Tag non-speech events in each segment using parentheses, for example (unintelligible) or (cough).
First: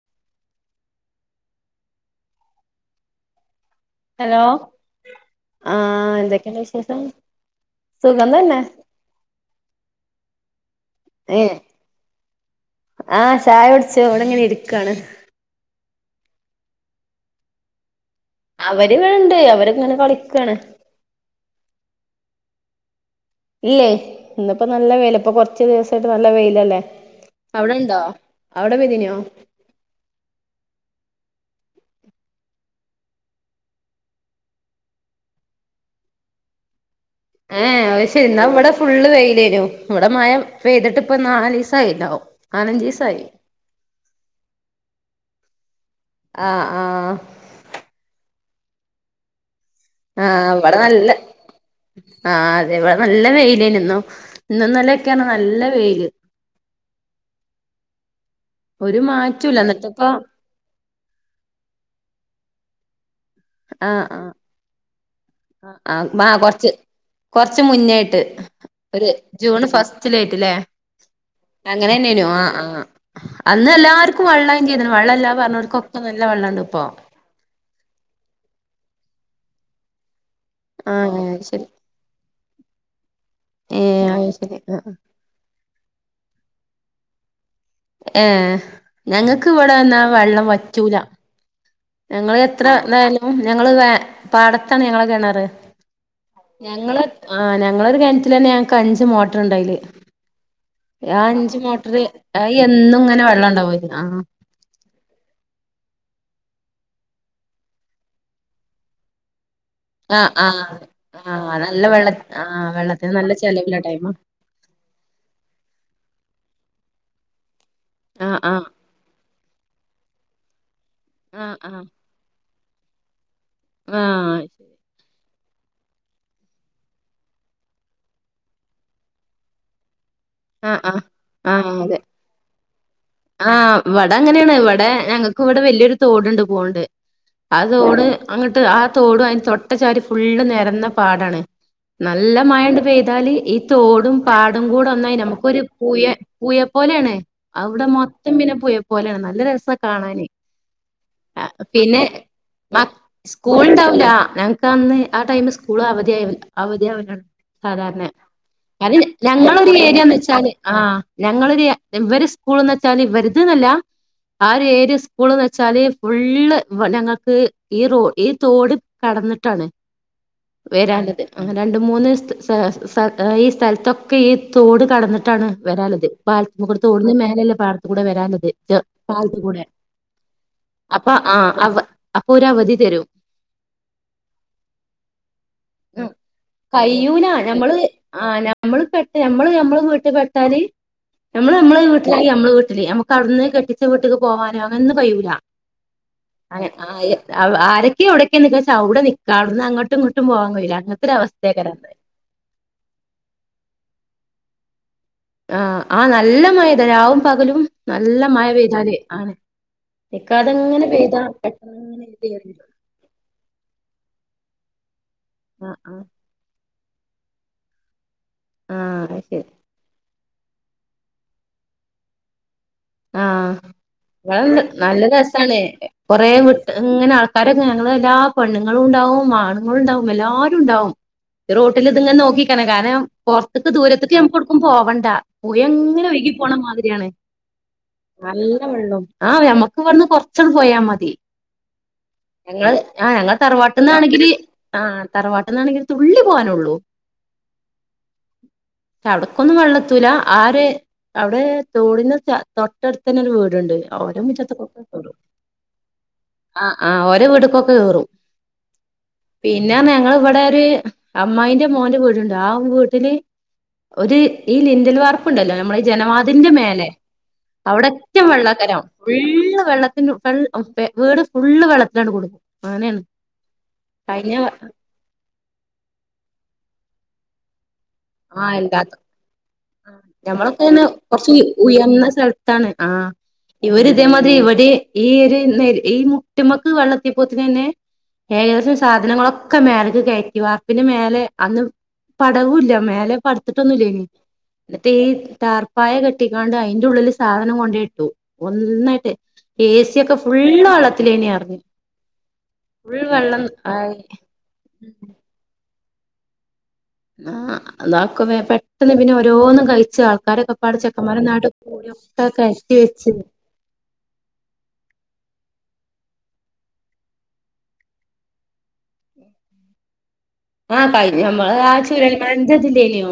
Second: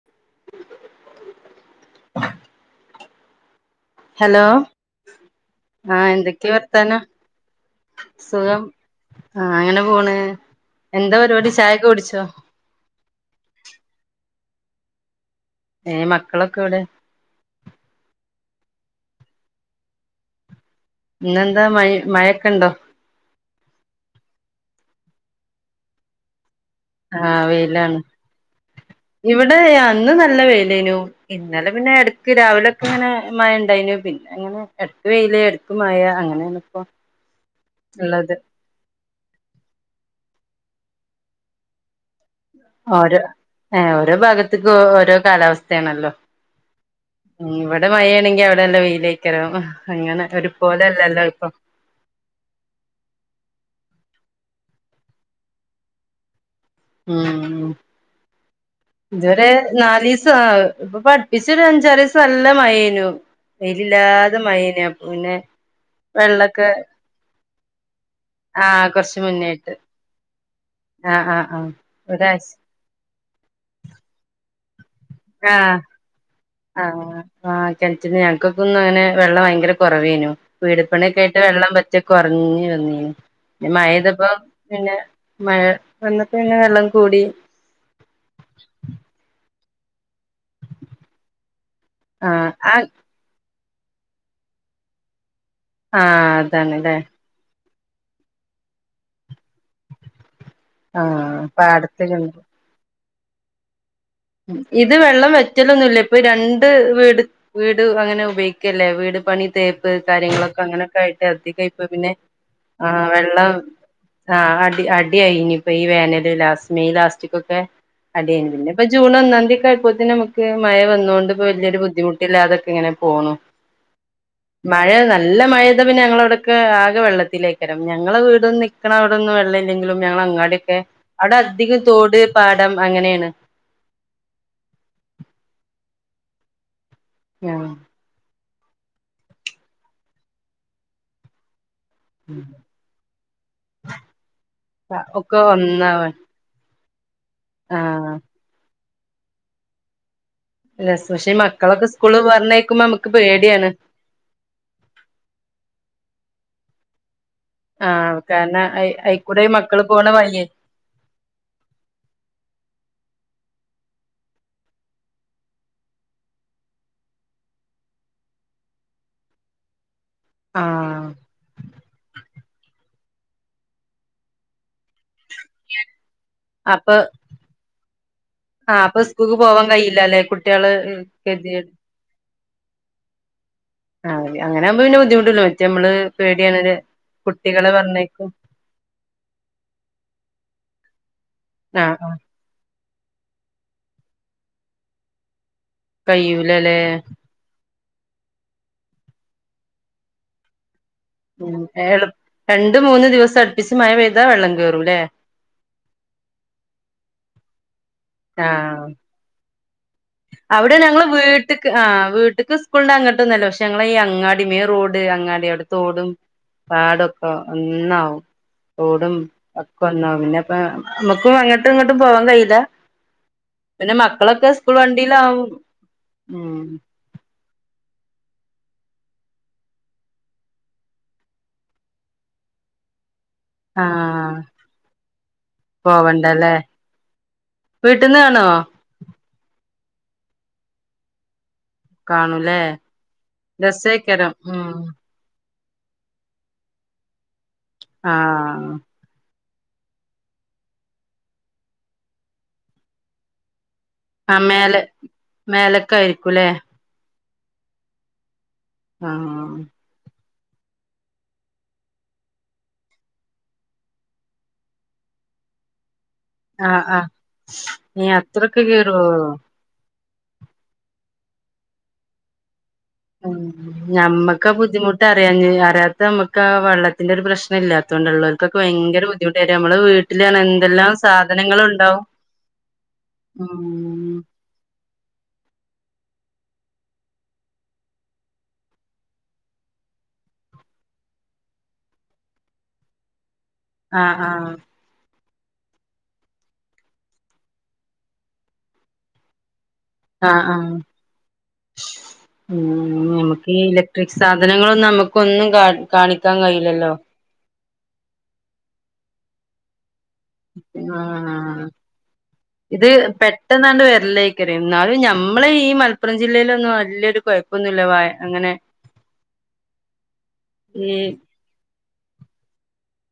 (inaudible) Hello ആ ആഹ് എന്തൊക്കെ എന്തൊക്കെയുണ്ട് വിശേഷം വർത്താനം സുഖം ആഹ് ഇങ്ങനെ പോണ് എന്താ പരിപാടി ഏഹ് ചായക്കെ കുടിച്ചോ ആഹ് ചായ കുടിച്ചു ഇവടെ ഇങ്ങനെ ഇരിക്കാണ് ഏഹ് മക്കളൊക്കെ എവടെ അവര് ഇവട്ണ്ട് അവര് ഇങ്ങനെ കളിക്കാണ് ഇന്നെന്താ മഴിം മഴെക്കെണ്ടോ ഇല്ലേ ഇന്ന്പ്പം നല്ല വെയില ഇപ്പം കൊറച്ച് ദിവസായിട്ട് നല്ല വെയിലല്ലേ ആഹ് വെയിലാണ് അവിടെണ്ടോ അവിടെ പെയ്തിനോ ഇവടെ ഞാ ഇന്ന് നല്ല വെയ്ലേനു ഇന്നലെ പിന്നെ എടക്ക് രാവിലെ ഒക്കെ ഇങ്ങനെ മഴ ഇണ്ടായിനു പിന്നെ ഇങ്ങനെ എടക്ക് വെയില് എടക്ക് മഴ അങ്ങനേണ് ഇപ്പോ ഏഹ് അത് ശരി ഉള്ളത് ഇന്നാ ഇവടെ ഫുള്ള് വെയിലേനു ഇവടെ മഴ പെയ്തിട്ട്പ്പം നാലീസായിണ്ടാവും ഓരോ നാലഞ്ചീസായി ഏഹ് ഓരോ ഭാഗത്ത്ക്കും ഒ ഓരോ കാലാവസ്ഥേണല്ലോ അഹ് ആഹ് ഉം ഇവടെ മഴേണങ്കി അവടെ എന്താ വെയിലേക്കാരം അങ്ങനെ ആഹ് ഇവിടെ ഒരുപോലെ നല്ല അല്ലല്ലോ ഇപ്പം ആഹ് അതെ ഇവടെ നല്ല വെയിലേന് ഇന്നും ഇന്നും ഇന്നലൊക്കെണ് നല്ല വെയ്ല് ആഹ് ഒരു ഇത് വരെ മാറ്റൂല്ല എന്നിട്ടിപ്പോ നാലീസാ ഇപ്പൊ അട്പ്പിച്ച് ഒരു അഞ്ചാറീസം നല്ല മഴേനു ആഹ് ആഹ് വെയ്‌ലില്ലാതെ മഴേനു അപ്പ പിന്നെ ആ ആ വെള്ളൊക്കെ കൊറച്ച് കൊറച്ച് മുന്നേ ആയിട്ട് ആ ഒരു കൊറച്ച് ജൂൺ മുന്നേയായിട്ട് ഫസ്റ്റിലായിട്ട് ലേ ആ ആ ആ അങ്ങനെന്നെനു ഒരാഴ്ച ആഹ് ആഹ് അന്ന് എല്ലാർക്കും വെള്ളം ആവും ചെയ്ത്ണ് വെള്ളം ഇല്ലാ പറഞ്ഞോൽക്കൊക്കെ നല്ല വെള്ളംണ്ട്പ്പോ ആഹ് കെൻറ്റ്ന്ന് ഞങ്ങക്കൊക്കെന്നും അങ്ങനെ വെള്ളം ഭയങ്കര കൊറവേനു വീട് ആ പണിയൊക്കെ ആയിട്ട് ശരി വെള്ളം പറ്റെ കൊറഞ്ഞ് വന്നീനി പിന്നെ ഏ മഴ അത് പെയ്തപ്പോ ശരി ആ പിന്നെ മഴ വന്നപ്പം പിന്നെ വെള്ളം കൂടി ഏഹ് ഞങ്ങക്ക് ഇവടെ ന്നാ വെള്ളം വറ്റൂല ആ ഞങ്ങള് എത്ര ആ ഇതായാലും ഞങ്ങള് വേ പാടത്താണ് ഞങ്ങളെ കെണറ് ആ അതാണ്ല്ലേ ഞങ്ങള് ആ ഞങ്ങളെ ഒരു കൊൻറ്റിലന്നെ ഞങ്ങക്ക് അഞ്ച് മോട്ടറ്ണ്ട് ഐല് ആ അഞ്ച് മോട്ടറ് പാടത്ത് കിണറ് അത് എന്നും ഇങ്ങനെ വെള്ളണ്ടാവും ഐല് ആ ഇത് വെള്ളം വറ്റലൊന്നുല്ല ഇപ്പം രണ്ട് വീട് വീട് അങ്ങനെ ഉപയോഗിക്കല്ലേ വീട് പണി തേ പ്പ് ആഹ് കാര്യങ്ങളൊക്കെ ആഹ് അങ്ങനൊക്കെ ആയിട്ട് ആഹ് അധികം നല്ല ഇപ്പം വെള്ള പിന്നെ ആഹ് ആ വെള്ളത്തിന് നല്ല വെള്ളം ചെലവില്ല ടൈമാ ആഹ് അടി അടിയായിനി ഇപ്പം ഈ വേനല് ലാസ്റ്റ് മെയ് ലാസ്റ്റ്ക്കൊക്കെ ആഹ് അടിയായിനി ആഹ് പിന്നെ ഇപ്പ ജൂൺ ഒന്നാന്തി ഒക്കെ ആയപ്പോത്തിന് ഞമ്മക്ക് മഴ വന്നോണ്ട് ഇപ്പം ആഹ് വല്യൊര് ആഹ് ബുദ്ധിമുട്ടില്ലാതൊക്കെ ഇങ്ങനെ പോണു ആഹ് ശരി മഴ നല്ല മഴയത്ത് പിന്നെ ഞങ്ങളവിടക്കെ ആകെ വെള്ളത്തിലേക്കാരം ഞങ്ങളെ വീട് ന്നി ക്കണ അവിടൊന്നും വെള്ളം ഇല്ല്യങ്കിലും ഞങ്ങള ആഹ് അങ്ങാടിയൊക്കെ ആഹ് അവടെ ആഹ് അധികം അതെ തോട് പാടം അങ്ങനെണ് ആഹ് ഇവടെ അങ്ങനേണ് ഇവടെ ഞങ്ങൾക്ക് ഇവടെ വല്യൊരു തോട്ണ്ട് പോവ്ണ്ട് ആഹ് ആ തോട് അങ്ങട്ട് ആഹ് തോടും ഐന്റെ തൊട്ട് ച്ചാരി ഫുള്ള് നെരന്ന പാടാണ് നല്ല മഴേണ്ട് പെയ്താല് ഈ തോടും പാടം കൂടെ ഒന്നായി ഒക്കെ നമുക്കൊരു പുഴ ഒന്നാവാ പുയ പോലെയാണ് അവിടെ ആഹ് മൊത്തം പിന്നെ പുയ പോലെയാണ് നല്ല രസാ കാണാന്. രസ പക്ഷെ ഈ ആഹ് മക്കളൊക്കെ പിന്നെ സ്കൂള് പറഞ്ഞയക്കുമ്പോ മക് നമുക്ക് സ്കൂൾ പേടിയാണ് ഇണ്ടാവൂല്ലാ ഞങ്ങ് ക്കെ അന്ന് ആഹ് ടൈമ് സ്കൂള് അവധിയാവൽ അവധി ആവലാണ് സാധാരണ ആഹ് കാരണം ഇന്നാലും അയിക്കൂടെ ഈ ഞങ്ങളൊരു മക്കള് പോണ ഏരിയാന്ന് വഴിയേ വെച്ചാല് ആഹ് ഞങ്ങളൊരു ഇവര് സ്കൂൾന്ന് വെച്ചാല് ഇവര്ത് ന്നല്ലാ ആഹ് ഒരു ഏരിയ സ്കൂൾന്ന് വെച്ചാല് ഫുള്ള് ഇവ് ഞങ്ങക്ക് ഈ റോ ഈ തോട് കടന്നിട്ടാണ് ആഹ് വെരാളളത് ആഹ് രണ്ട് മൂന്ന് സ്ഥ സ് സ ഈ സ്ഥലത്തൊക്കെ ഈ തോട് കടന്നിട്ടാണ് വെരാള്ളത് പാലത്ത്മ്മേക്കൂടെ അപ്പൊ തോടിന് മേലെയെല്ലം പാടത്ത് കൂടെ വെരാള്ളത് ആഹ് അപ്പൊ സകൂൾക്ക് പോവാൻ കയൂല്ലാല്ലേ കുട്ട്യേള് ഉം അപ്പൊ ആ ഗെതികെട് അപ്പൊ ഒരു അവധി തരും അങ്ങനെ അങ്ങനെയാകുമ്പം പിന്നെ ബുദ്ധിമുട്ടൂല്ലാ മറ്റേ അമ്മള് ആ പേടിയാണ് കുട്ടികളെ പറഞ്ഞയക്കും നമ്മള് പെട്ട് നമ്മള് നമ്മള് വീട്ട് പെട്ടാല് നമ്മള് നമ്മളെ ആഹ് വീട്ടിലാ ആഹ് നമ്മള് വീട്ടില് ഞമ്മക്ക് അവിടുന്ന് കെട്ടിച്ച വീട്ട്ക്ക് പോവാന് അങ്ങനൊന്നും കയ്യൂലാ അങ്ങനെ കയ്യൂലല്ലേ (unintelligible) അ ആരൊക്കെയാ എവിടൊക്കെ നിക്കാച്ചാ അവടെ നിക്കാ അവിടുന്ന് അങ്ങട്ടും ഇങ്ങട്ടും പോവാൻ കയൂല്ലാ അങ്ങൻ ഉം ഏഹ് ഏള് രണ്ട് മൂന്ന് ദിവസം അടുപ്പിച്ച് മഴ പെയ്താ വെള്ളം കേറൂല്ലേ ആഹ് ആഹ് നല്ല മയപെയ്താ രാവും പകലും നല്ല മയ ആഹ് പെയ്താല് ആണ് അവിടെ നിക്കാതെങ്ങനെ പെയ്താ (unintelligible) കൊണ്ട് അങ്ങട്ടൊന്നും അല്ലാ പക്ഷെ ഞങ്ങളെ ഈ അങ്ങാടി മെയിൻ റോഡ് അങ്ങാടി അവിടെ ആഹ് ആഹ് തോടും പാടൊക്കെ ഒന്നാവും ആഹ് തോടും അത് ശരി പ ക്കൊന്നാവും പിന്നെ അപ്പ നമ്മുക്കും അങ്ങട്ടും ഇങ്ങട്ടും പോവാൻ കയ്യൂല്ലാ ആഹ് പിന്നെ ഇവടെ മക്കളൊക്കെ സ്കൂൾ വണ്ട് നല്ല രസാണ് കൊറേ വിട്ട് ഇങ്ങനെ ആൾ ക്കാര് (unintelligible) ഞങ്ങള് എല്ലാ പെണ്ണുങ്ങളും ഇണ്ടാവും ആണുങ്ങളും ഇണ്ടാവും എല്ലാരും ഇണ്ടാവും റോട്ടിൽ ഇതിങ്ങനെ നോക്കിക്കാണ് കാരണം പൊറത്ത്ക്ക് ദൂരത്ത്ക്ക് ഞമ്മക്ക് ആഹ് എവുടുക്കും പോവണ്ടാ പുയെങ്ങനെ ഒഴുകി പോവണ്ടല്ലേ പോണ മാതിരിയാണ് വീട്ടിൽന്ന് കാണുവോ നല്ല വെള്ളോം ആഹ് ഞമ്മക്ക് ഇവടെന്ന് കൊറച്ചങ്ങ് പോയാ മതി കാണൂല്ലേ ഞങ്ങള് ആഹ് ഞങ്ങള് തറവാട്ട്ന്നാണെങ്കില് രസേക്കരം ഉം ആഹ് തറവാട്ട്ന്നാണെങ്കിൽ തുള്ളി പോവാനുള്ളൂ ആഹ് അവിടെക്കൊന്നും വെള്ളെത്തൂലാ ആ ഒര് അവിടെ തോടിന് (unintelligible) തൊട്ടടുത്തന്നെ ഒരു വീട്ണ്ട് ആഹ് ഓരെ ആ മുറ്റത്ത്ക്കൊക്കെ മേലെ കേറും മേലക്ക ആയിരിക്കൂല്ലേ ആഹ് ആഹ് ഓരെ വീട്ട്ക്ക്ക്കൊക്കെ കേറും ആഹ് പിന്നെ പറഞ്ഞാ ഞങ്ങള് ഇവിടെ ഒര് അമ്മായിന്റെ മോന്റെ വീട്ണ്ട് ആഹ് വീട്ടില് ഒരു ഈ ലിൻഡൽവാർ ഇണ്ടല്ലോ നമ്മളെ ഈ ജനവാതിലിന്റെ ആഹ് മേലെ ആഹ് നീ അവിടറ്റം അത്രൊക്കെ വെള്ളാക്കാരം കേറുവോ ഫുള്ള് വെള്ള ത്തിന്റെ (unintelligible) വീട് ഫുള്ള് വെള്ളത്തിലാണ് (unintelligible) അങ്ങനെയാണ് ആഹ് കഴിഞ്ഞ ഞമ്മക്കാ ബുദ്ധിമുട്ട് അറിയാഞ്ഞെ അറിയാത്തെ നമ്മക്കാ വെള്ളത്തിന്റെ ഒരു പ്രശ്നം ഇല്ലാത് ത്തോണ്ടാ ഇള്ളോൽക്കൊക്കെ ഭയങ്കര ബുദ്ധ് ആഹ് ഞമ്മളൊക്കെ ഇങ്ങനെ കൊറച്ച് സാധനങ്ങളുണ്ടാവും ഉയർന്ന സ്ഥലത്താണ് ആഹ് ഇവര് ഉം ഇതേമാതിരി ഇവിടെ ഈ ഒരു നെര് ഈ മുട്ടിമ്മക്ക് വെള്ളെത്തിപ്പോത്തിന് തന്നെ ഏകദേശം സാധനങ്ങളൊക്കെ മേലേക്ക് കേറ്റി വാർപ്പിന് മേലെ അന്ന് പടവൂല്ലാ മേലെ പടത്തിട്ടൊന്നുല്ലേനി ആഹ് ആഹ് എന്നിട്ട് ഈ ടാർപ്പായ കെട്ടിങ്ങാണ്ട് അയിന്റെ ഉള്ളില് സാധനം കൊണ്ടേയിട്ടു ഒന്നായിട്ട് എ സി ഒക്കെ ആഹ് ഫുള്ള് ആഹ് വെള്ളത്തിലായ്നി പറഞ്ഞ് ഫുൾ ഉം വെള്ളം നമുക്ക് ഈ ആയി. ഇലക്ട്രിക് സാധനങ്ങളൊന്നും നമ്മക്കൊന്നും കാ കാണിക്കാൻ കയ്യൂലല്ലോ. ആഹ് (unintelligible) പെട്ടെന്ന് പിന്നെ ഓരോന്നും കയിച്ചാ ആ കടെക്കപ്പാടെ ചെക്കൻമാര് ഒന്നായിട്ട് ആഹ് കൂടി ഒക്കെ കെയറ്റി വെച്ച്. ട്ടന്നാണ്ട് വെര്ലയ്ക്കാരം ഇന്നാലും ഞമ്മളെ ഈ മലപ്പുറം ജില്ലയിലൊന്നും വല്ല്യൊരു കൊയപ്പൊന്നുല്ല വായ അങ്ങനെ. ഈ ആഹ് കയ്ഞ്ഞമ്മള് ആ ചൂരൽ മഴന്റതില്ലേന്യോ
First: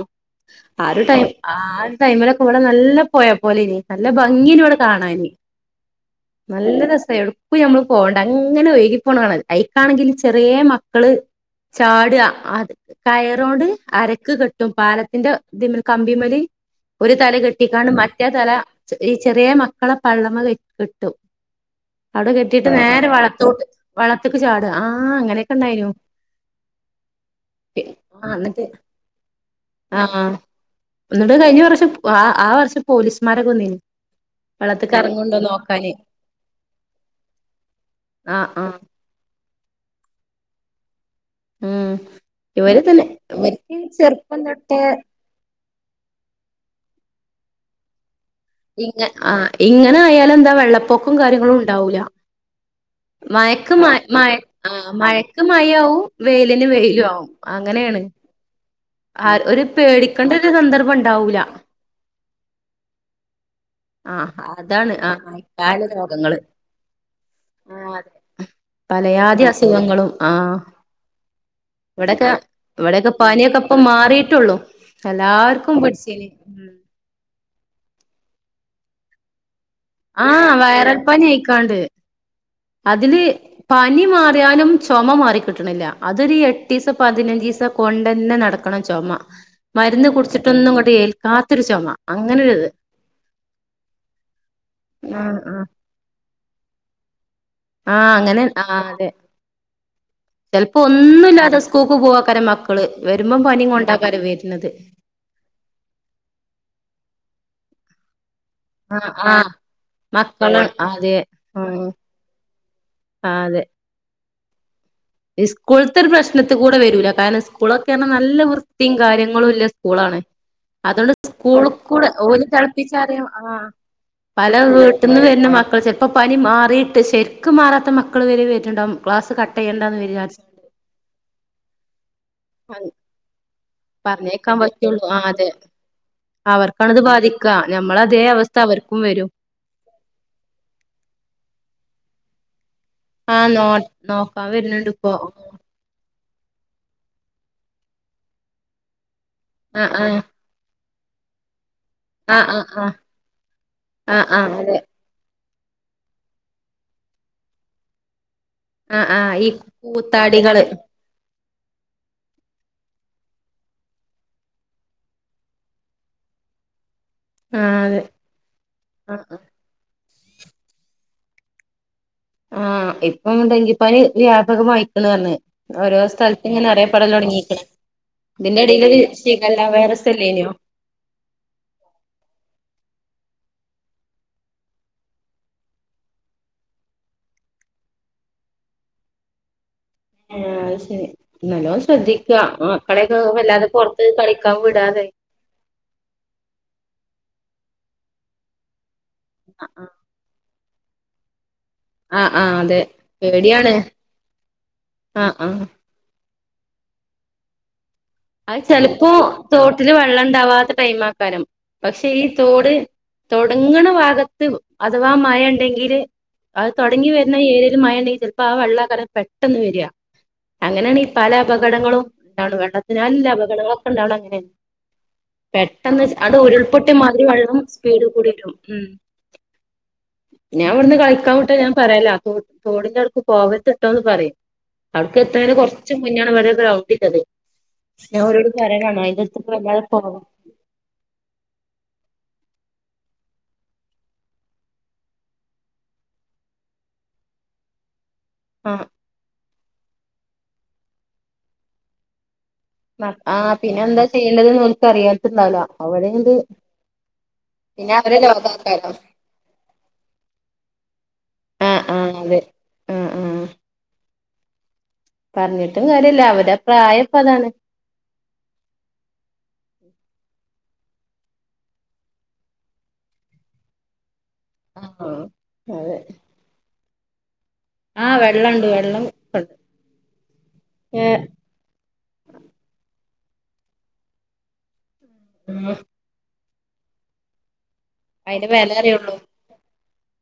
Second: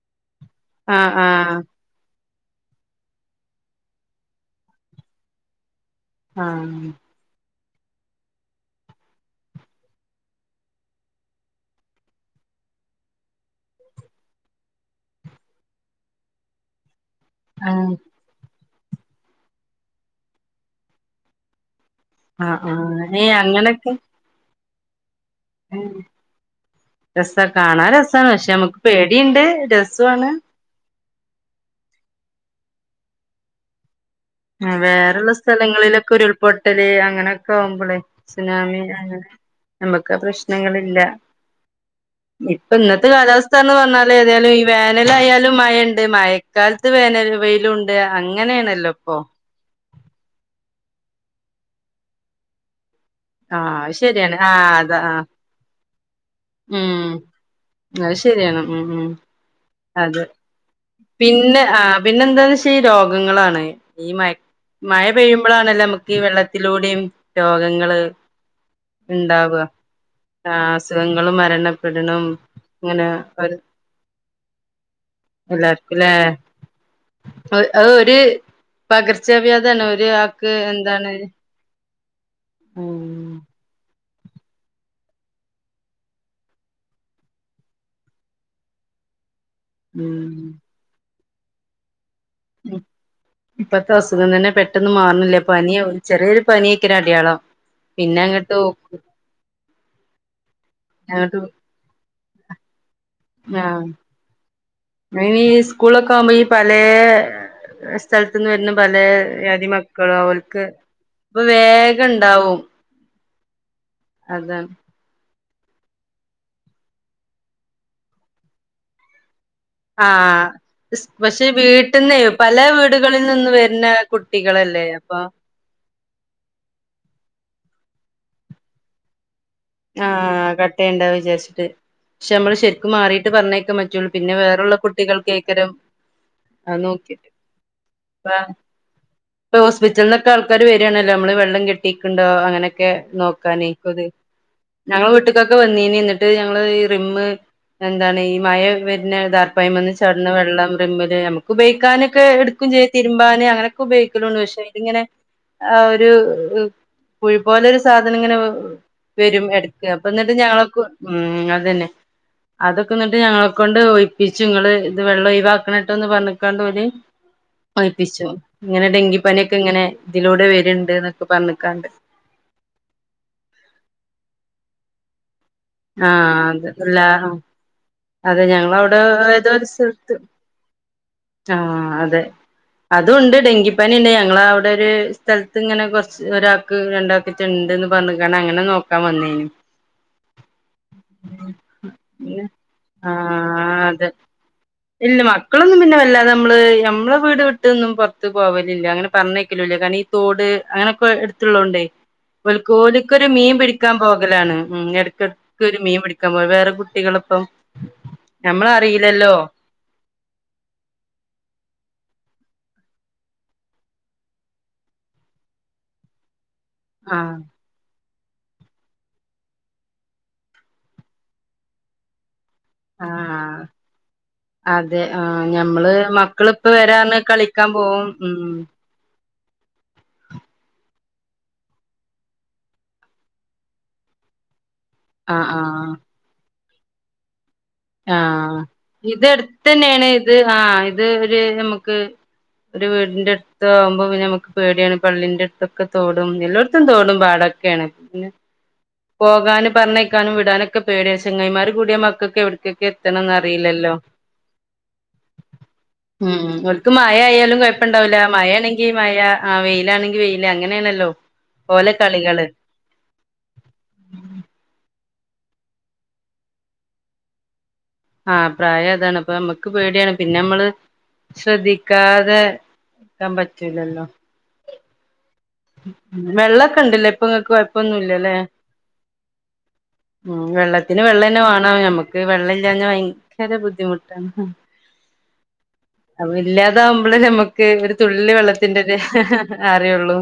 ആ ഒരു ആഹ് ടൈം ആഹ് ആ ടൈമിലൊക്കെ ഇവടെ നല്ല പൊഴ പോലേനി നല്ല ഭംഗിയ്നു ഇവട കാണാന്. ആഹ് നല്ല രസേന്നു. പ്പ ഞ്ഞമ്മള് പോകണ്ട അങ്ങനെ ഒയ്കി പോക്ണ കാണത് അയ്ക്കാണെങ്കില് ചെറ്യേ മക്കള് ചാ ട്വ അ കയറോണ്ട് അരക്ക് കെട്ടും പാലത്തിന്റെ തിമല് കമ്പിമല്. ഒരു തല ആഹ് കെട്ടിക്കാണ്ട് മറ്റേ തല ചെറിയ ചെറിയ മക്കളെ പള്ളമ്മ കെ കെട്ടും. അവ്ടെ ആഹ് കെട്ടീട്ട് നേരെ ആഹ് ഏ വളത്തോട്ട് അങ്ങനൊക്കെ വള്ളത്ത്ക്ക് ചാട ആഹ് അങ്ങനെക്കെണ്ടായിനു. രസ കാണാ രസാണ് ആ പക്ഷെ എന്നിട്ട് നമുക്ക് പേടിണ്ട് രസുവാണ്. ഇന്നട്ട് കയ്ഞ്ഞ വർഷം ആ ആ വർഷം പോലീസ്മാരൊക്കെ വന്നീനി. അ വെള്ളത്ത്ക്ക് എറങ്ങു വേറെള്ള സ്ഥലങ്ങളിലൊക്കെ ഉരുൾപൊട്ടല് അങ്ങനൊക്കാവുമ്പളേ. ആഹ് ആഹ് സുനാമി അങ്ങനെ നമ്മക്ക് ആ പ്രശ്നങ്ങളില്ല. ഉം ഇപ്പ ഇവര് തന്നെ ഇന്നത്തെ ഇവര് കാലാവസ്ഥാന്ന് പറഞ്ഞാല് ഏതായാലും ഈ വേനലായാലും മയണ്ട് മയ് കാലത്ത് വേനൽ വെയിലൂണ്ട് അങ്ങനേണല്ലൊ. ഇങ്ങ ആഹ് ഇങ്ങനായാലെന്താ വെള്ളപ്പൊക്കും കാര്യങ്ങളും ഉണ്ടാവൂല. മയക്ക് ആഹ് അത് മയ് മയ ശരിയാണ് ആഹ് അതാ മയ ക്ക് മയാവും വെയിലിന് ഉം വെയിലു ആവും അങ്ങനേണ് അത് ശരിയാണ് ഉം ഉം ആര് ഒരു പെ പേടിക്കണ്ടരു സന്ദർഭണ്ടാവൂല. പിന്നെന്താ വിഷയ് രോഗങ്ങളാണ്. ഈ മയ ആഹ് അതാണ് മയ ആ പെയ്യുമ്പളാണല്ലൊ നമ്മക്ക് അസുഖങ്ങള് വെള്ളത്തിലൂടിം ആ രോഗങ്ങള്. അതെ പലയാതി ഇണ്ടാവ അസുഖങ്ങളും ആഹ് അസുഖങ്ങും മരണപ്പെട്ണും ഇങ്ങനെ ഒരു. പ്പ മാറീട്ടൊള്ളു എല്ലാർക്കും പിട്ച്ചീനി ഉം. അത് അത് ഒര് പകർച്ചവ്യാദണ് ഒര് ആക്ക് ആഹ് വൈറൽ എന്താണ്. പനി ആയിക്കാണ്ട് അതില് ഉം പനി മാറ്യാലും ചൊമ മാറിക്കിട്ട്ണില്ല അതൊര് എട്ടീസം പതിനഞ്ചീസം. കൊണ്ടന്നെ നടക്കണം ചൊമ. മരുന്ന് ഉം കുടിച്ചിട്ടൊന്നും ഇങ്ങട്ട് ഏൽക്കാത്തൊരു ചൊമ അങ്ങനെ ഒരു. ഉം ഇപ്പത്തെ അസുഖം തന്നെ പെട്ടന്നും ആഹ് മാറ്ണില്ല ആഹ് പനിയും. ചെറിയൊരു പനിയക്കരം അടയാളം. ആഹ് പിന്നെ അങ്ങനെ അങ്ങോട്ട് ആഹ് അതെ ചെൽപ്പോ അങ്ങോട്ട് ഒന്നുല്ലാതെ സ്കൂക്ക് പോവാക്കാര മ ക്കള് വരുമ്പം പനിം കൊണ്ടാക്കാരം വര്ന്നത്. അയ്‌നീ സ്കൂൾലൊക്കാവുമ്പ ഈ പലേ സ്ഥൽത്ത്ന്ന് വര്നും. പലേ ആഹ് ആഹ് വ്യാധി മക്കള്വ മക്കള് ഓൽക്ക് അതെ ഇപ്പ ആഹ് ആഹ് വേഗണ്ടാവും. അതെ. അതാണ്. ഇസ്കൂൾത്തര് പ്രശ്നത്ത്കൂടെ വരൂല കാരണം സ്കൂളൊക്കെ പറഞ്ഞ നല്ല വൃത്തിം കാര്യങ്ങളൂല്ല സ് ആഹ്. അതോണ്ട് പക്ഷെ സ്കൂൾ കൂടെ വീട്ടിൽന്നേ ഓല് പല തെളപ്പിച്ചാറിയ വീടുകളിൽ നിന്ന് ആഹ് വരുന്ന പല കുട്ടികളല്ലേ വീട്ട്ന്ന് അപ്പൊ വര്ന മക്കള് ചെ പ്പ പനി മാറിയിട്ട് ശര്ക്ക് മാറാത്ത മക്കള് വരെ വര്ന്ണ്ടാവും ക്ലാസ് കട്ടെയ്യൽ. ആഹ് കട്ടെയ്യണ്ട വിചാര്ച്ചിട്ട് പക്ഷെ നമ്മള് ശരിക്കും മാറീട്ട് പറഞ്ഞേക്കാൻ പറ്റുള്ളു. പിന്നെ പറഞ്ഞേക്കാൻ വേറുള്ള കുട്ടികൾകേക്കരം. അവർക്കാണത് ബാധിക്ക നമ്മളെ അതേ അവസ്ഥ അവർക്കും വരും. ട്ട് ഹോസ്പിറ്റൽന്നൊക്കെ ആൾക്കാര് വരാണല്ലൊ നമ്മള് വെള്ളം കെട്ടിക്ക്ണ്ടോ അങ്ങനെക്കെ നോക്കാന് കൊത് ഒപ്പാൻ വരുണ് ഞങ്ങളെ വീട്ടിക്കൊക്കെ വന്നീനി ഇന്നിട്ട് ഞങ്ങള് ഈ റിമ്മ് എന്താണ് ഈ മഴ വര്നെ ഇതർ ആ പ്പൈംന്ന് ആ ചാടുന്ന വെള്ളം റിമ്മില് ഞമ്മക്ക് ഉപയോഗിക്കാന് ക്ക് ആ ആ ഇടുക്കും ആ ചെയ്ത് തിരുമ്പാന് അങ്ങനൊക്കെ ആ ആ ഉപയോഗിക്കുണൊള്ളൂ പക്ഷെ അതെ ഇതിങ്ങനെ ആ ഒരു പുഴു പോലെ ഒരു സാധനം ഇങ്ങനെ ആഹ് ആഹ് ഈ കൂത്താടികള് ആഹ് അതന്നെ അതൊക്കെങ്ങട്ട് ഞങ്ങളെക്കൊണ്ട് ഒഴിപ്പിച്ച് ഇങ്ങള് ഇത് വെള്ളം ഒഴിവാക്കണംട്ടോന്ന് പറഞക്കാണ്ട് ഓല് ആ അതെ ഒഴിപ്പിച്ചു. ഇങ്ങനെ ആ ഡെങ്കിപനിയൊക്കെ ഇങ്ങനെ ഇതിലൂടെ വരുണ്ട്ന്നൊക്കെ പറഞ്ഞിക്കാണ്ട് ആഹ് ഇപ്പോം ഡെങ്കിപ്പനി വ്യാപകമായിക്കണ് പറഞ്ഞ്. ഓരോ സ്ഥലത്ത് ആഹ് അത് ഇങ്ങനെ അല്ല അറിയപ്പെടലൊടങ്ങീക്ക്ണ്. അതെ ഇതിന്റെ എടീൽ ഞങ്ങളവിടെ ഒര് ഏതോ ശിഗല്ല ഒരു സ്ഥലത്ത് വൈറെസ്ലല്ലേയ്നോ ആഹ് അതെ അതുണ്ട് ഡെങ്കിപ്പനിണ്ട് ഞങ്ങളെ അവിടെ ഒരു സ്ഥലത്ത് ഇങ്ങനെ കൊറച്ച് ഒരാ ക്ക്, രണ്ടാക്കെറ്റെണ്ട്ന്ന് പറഞ്ഞ്കാണ്ട് അങ്ങനെ നോക്കാൻ വന്നേനു ആഹ് അത് ശരി നല്ലോം ശ്രദ്ധിക്ക അപ്പൊ മക്കളെക്കെ വല്ലാതെ ആഹ് പൊറത്ത് അതെ കളിക്കാൻ വിടാതെ ഇല്ല മക്കളൊന്നും പിന്നെ വല്ലാതെ ഞമ്മള് ഞമ്മളെ വീട് വിട്ടൊന്നും പൊറത്ത് പോവലില്ല അങ്ങനെ പറഞ്ഞേക്കലൂല്ല കാരണം ഈ തോട് അങ്ങനൊക്കെ എടുത്ത് ഇള്ളൊണ്ടെയ് ആഹ് ആഹ് ഓല്ക്ക് അതെ ഓൽക്കൊരു മീൻ പേടിയാണ് പിടിക്കാൻ പോകലാണ് ഉം ആഹ് എടക്കെടക്ക് ആഹ് ഒരു മീൻ പിടി ക്കാൻ പോവ വേറെ കുട്ടികളൊപ്പം അത് ചെലപ്പോ ഞമ്മളറിയില്ലല്ലോ തോട്ടില് വെള്ളം ഇണ്ടാവാത്ത ടൈം ആക്കാരം പക്ഷെ ഈ തോട് തൊടങ്ങുണ ഭാഗത്ത് അഥവാ മഴ ഇണ്ടെങ്കില് അത് തൊടങ്ങി ആഹ് വരുണ ഏര്യ ൽ മഴണ്ടെങ്കി ചെലപ്പോ ആ വെള്ളാകാരം പെട്ടെന്ന് വരാ അങ്ങനേണ് ഈ പല അപകടങ്ങളും ഇണ്ടാവണ് വെള്ളത്തിനാലുള്ള ആഹ് അപകടങ്ങളൊക്കെ ഇണ്ടാവുണത് അങ്ങനേണ് അതെ ആഹ് ഞമ്മള് മക്കളിപ്പ ഉരുൾപൊട്ടി വരാർന്ന് മാതിരി വെള്ളം കളിക്കാൻ സ്പീഡ് പോവും കൂടി ഉം വരും (inaudible) ഞാ ഇവിടുന്ന് കളിക്കാൻ വിട്ടാ ഞാൻ പറയലാ തോ തോടിന്റെ അവിടുക്ക് പോവര്ത്തിട്ടോ പറയും അവട്ക്ക് ആഹ് എത്ത്ണേന് ആഹ് കൊറച്ച് മുന്നാണ് ഇവടൊരു ഗ്രൗണ്ടിള്ളത് ആഹ് ഇത് അടുത്തേക്ക് എടുത്ത് വല്ലാതെ തന്നേണ് പോവ ഇത് ആഹ് ഇത് ഒരു ഞമ്മക്ക് ഒരു വീടിന്റെ എടു താവുമ്പം പിന്നെ ഞമ്മക്ക് പേടിയാണ് പള്ളിന്റെ എടുത്തൊക്കെ തോടും എല്ലോടത്തും തോടും പാടൊക്കെയാണ് പിന്നെ ആഹ് പോകാനും പറഞ്ഞേക്കാനും വിടാനൊക്കെ പേടിയാ ചെങ്ങായിമാര് കൂടിയ മക്കക്കെവി ആ പിന്നെ എന്താ ചെയ്യേണ്ടത് ന്ന് ഓല്ക്ക് അറിയാത്തിണ്ടാവൂല അവരയിനിത് ൽക്ക് മഴേയാലും കൊഴപ്പണ്ടാവുല മഴ ആണെങ്കി മഴ ആ വെയിലാണെങ്കി വെയില് അങ്ങനേണല്ലോ ആഹ് ഓലെ ആഹ് അതെ കളികള് ആഹ് ആഹ് പറഞ്ഞിട്ടും കാര്യല്ല അവരെ ആ പ്രായ ഇപ്പ അതാണ് ആഹ് പ്രായം അതാണ് അപ്പൊ ഞമ്മക്ക് പേടിയാണ് പിന്നെ ഞമ്മള് ശ്രദ്ധിക്കാതെ ഇരിക്കാൻ പറ്റൂല്ലല്ലോ ഉം വെള്ളൊക്കെ ഇണ്ട്ലെ ഇപ്പൊ ഇങ്ങക്ക് കൊഴ ആഹ് പ്പൊന്നുല്ലല്ലേ വെള്ളണ്ട് വെള്ളം ഉം വെള്ളത്തിന് വെള്ളം തന്നെ വേണം നമ്മക്ക് വെള്ളം ഇല്ലാഞ്ഞ ഭയങ്കര ബുദ്ധിമുട്ടാണ്. (unintelligible) അപ്പൊ ഇല്ലാതാവുമ്പളേ ഞമ്മക്ക് ഒരു തുള്ളി അയിന്റെ വെല വെള്ളത്തിൻ്റെത് അറിയുള്ളൂ അറിയൊള്ളു.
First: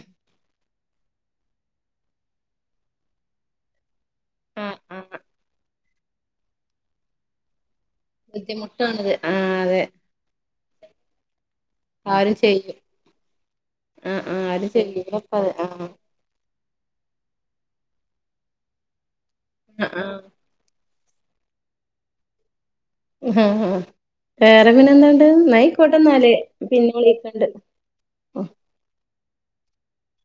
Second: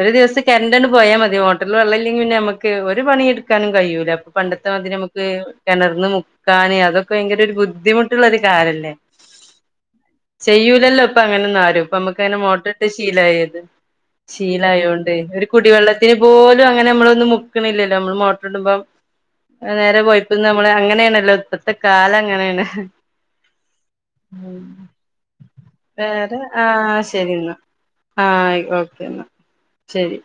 ഒരു ദിവസം കരണ്ടന്ന് പോയാ മതി മോ മോട്ടറില് വെള്ളം ഇല്ലെങ്കിൽ പിന്നെ നമുക്ക് ഒരു പണിയും എടുക്കാനും കഴിയൂല ഇപ്പൊ പണ്ടത്തെ ആഹ് മാതിരി ആഹ് നമുക്ക് കിണർന്ന് മു ക്കാന് അതൊക്കെ ഭയങ്കര ഒരു ബുദ്ധിമുട്ട് ള്ളൊരു കാര്യമല്ലേ ബുദ്ധിമുട്ടാണത് ആഹ് അതെ ചെയ്യൂലല്ലോ ഇപ്പൊ അങ്ങനൊന്നും ആരും നമുക്ക് അങ്ങനെ മോട്ടറിട്ട് ശീലായത് ആഹ് ആഹ് ശീലം ആരും ആയോണ്ടേ ഒരു ചെയ്യൂലപ്പത് ആഹ് കുടിവെള്ളത്തിന് പോലും അങ്ങനെ നമ്മളൊന്നും മുക്കണില്ലല്ലോ നമ്മള് മോട്ടർ ഇടുമ്പോ നേരെ ആഹ് പോയപ്പോ നമ്മള് അങ്ങനെയാണല്ലോ ഇപ്പത്തെ കാലം അങ്ങനെയാണ് ആഹ് വേറെ പിന്നെ എന്താണ്ട് എന്നാൽ ആയിക്കോട്ടെന്നാല് വേറെ പിന്നെ ആഹ് ശരി വിളിക്കണുണ്ട് എന്നാ ആഹ് ആയിക്കോ ഓക്കെ എന്നാ ശെരി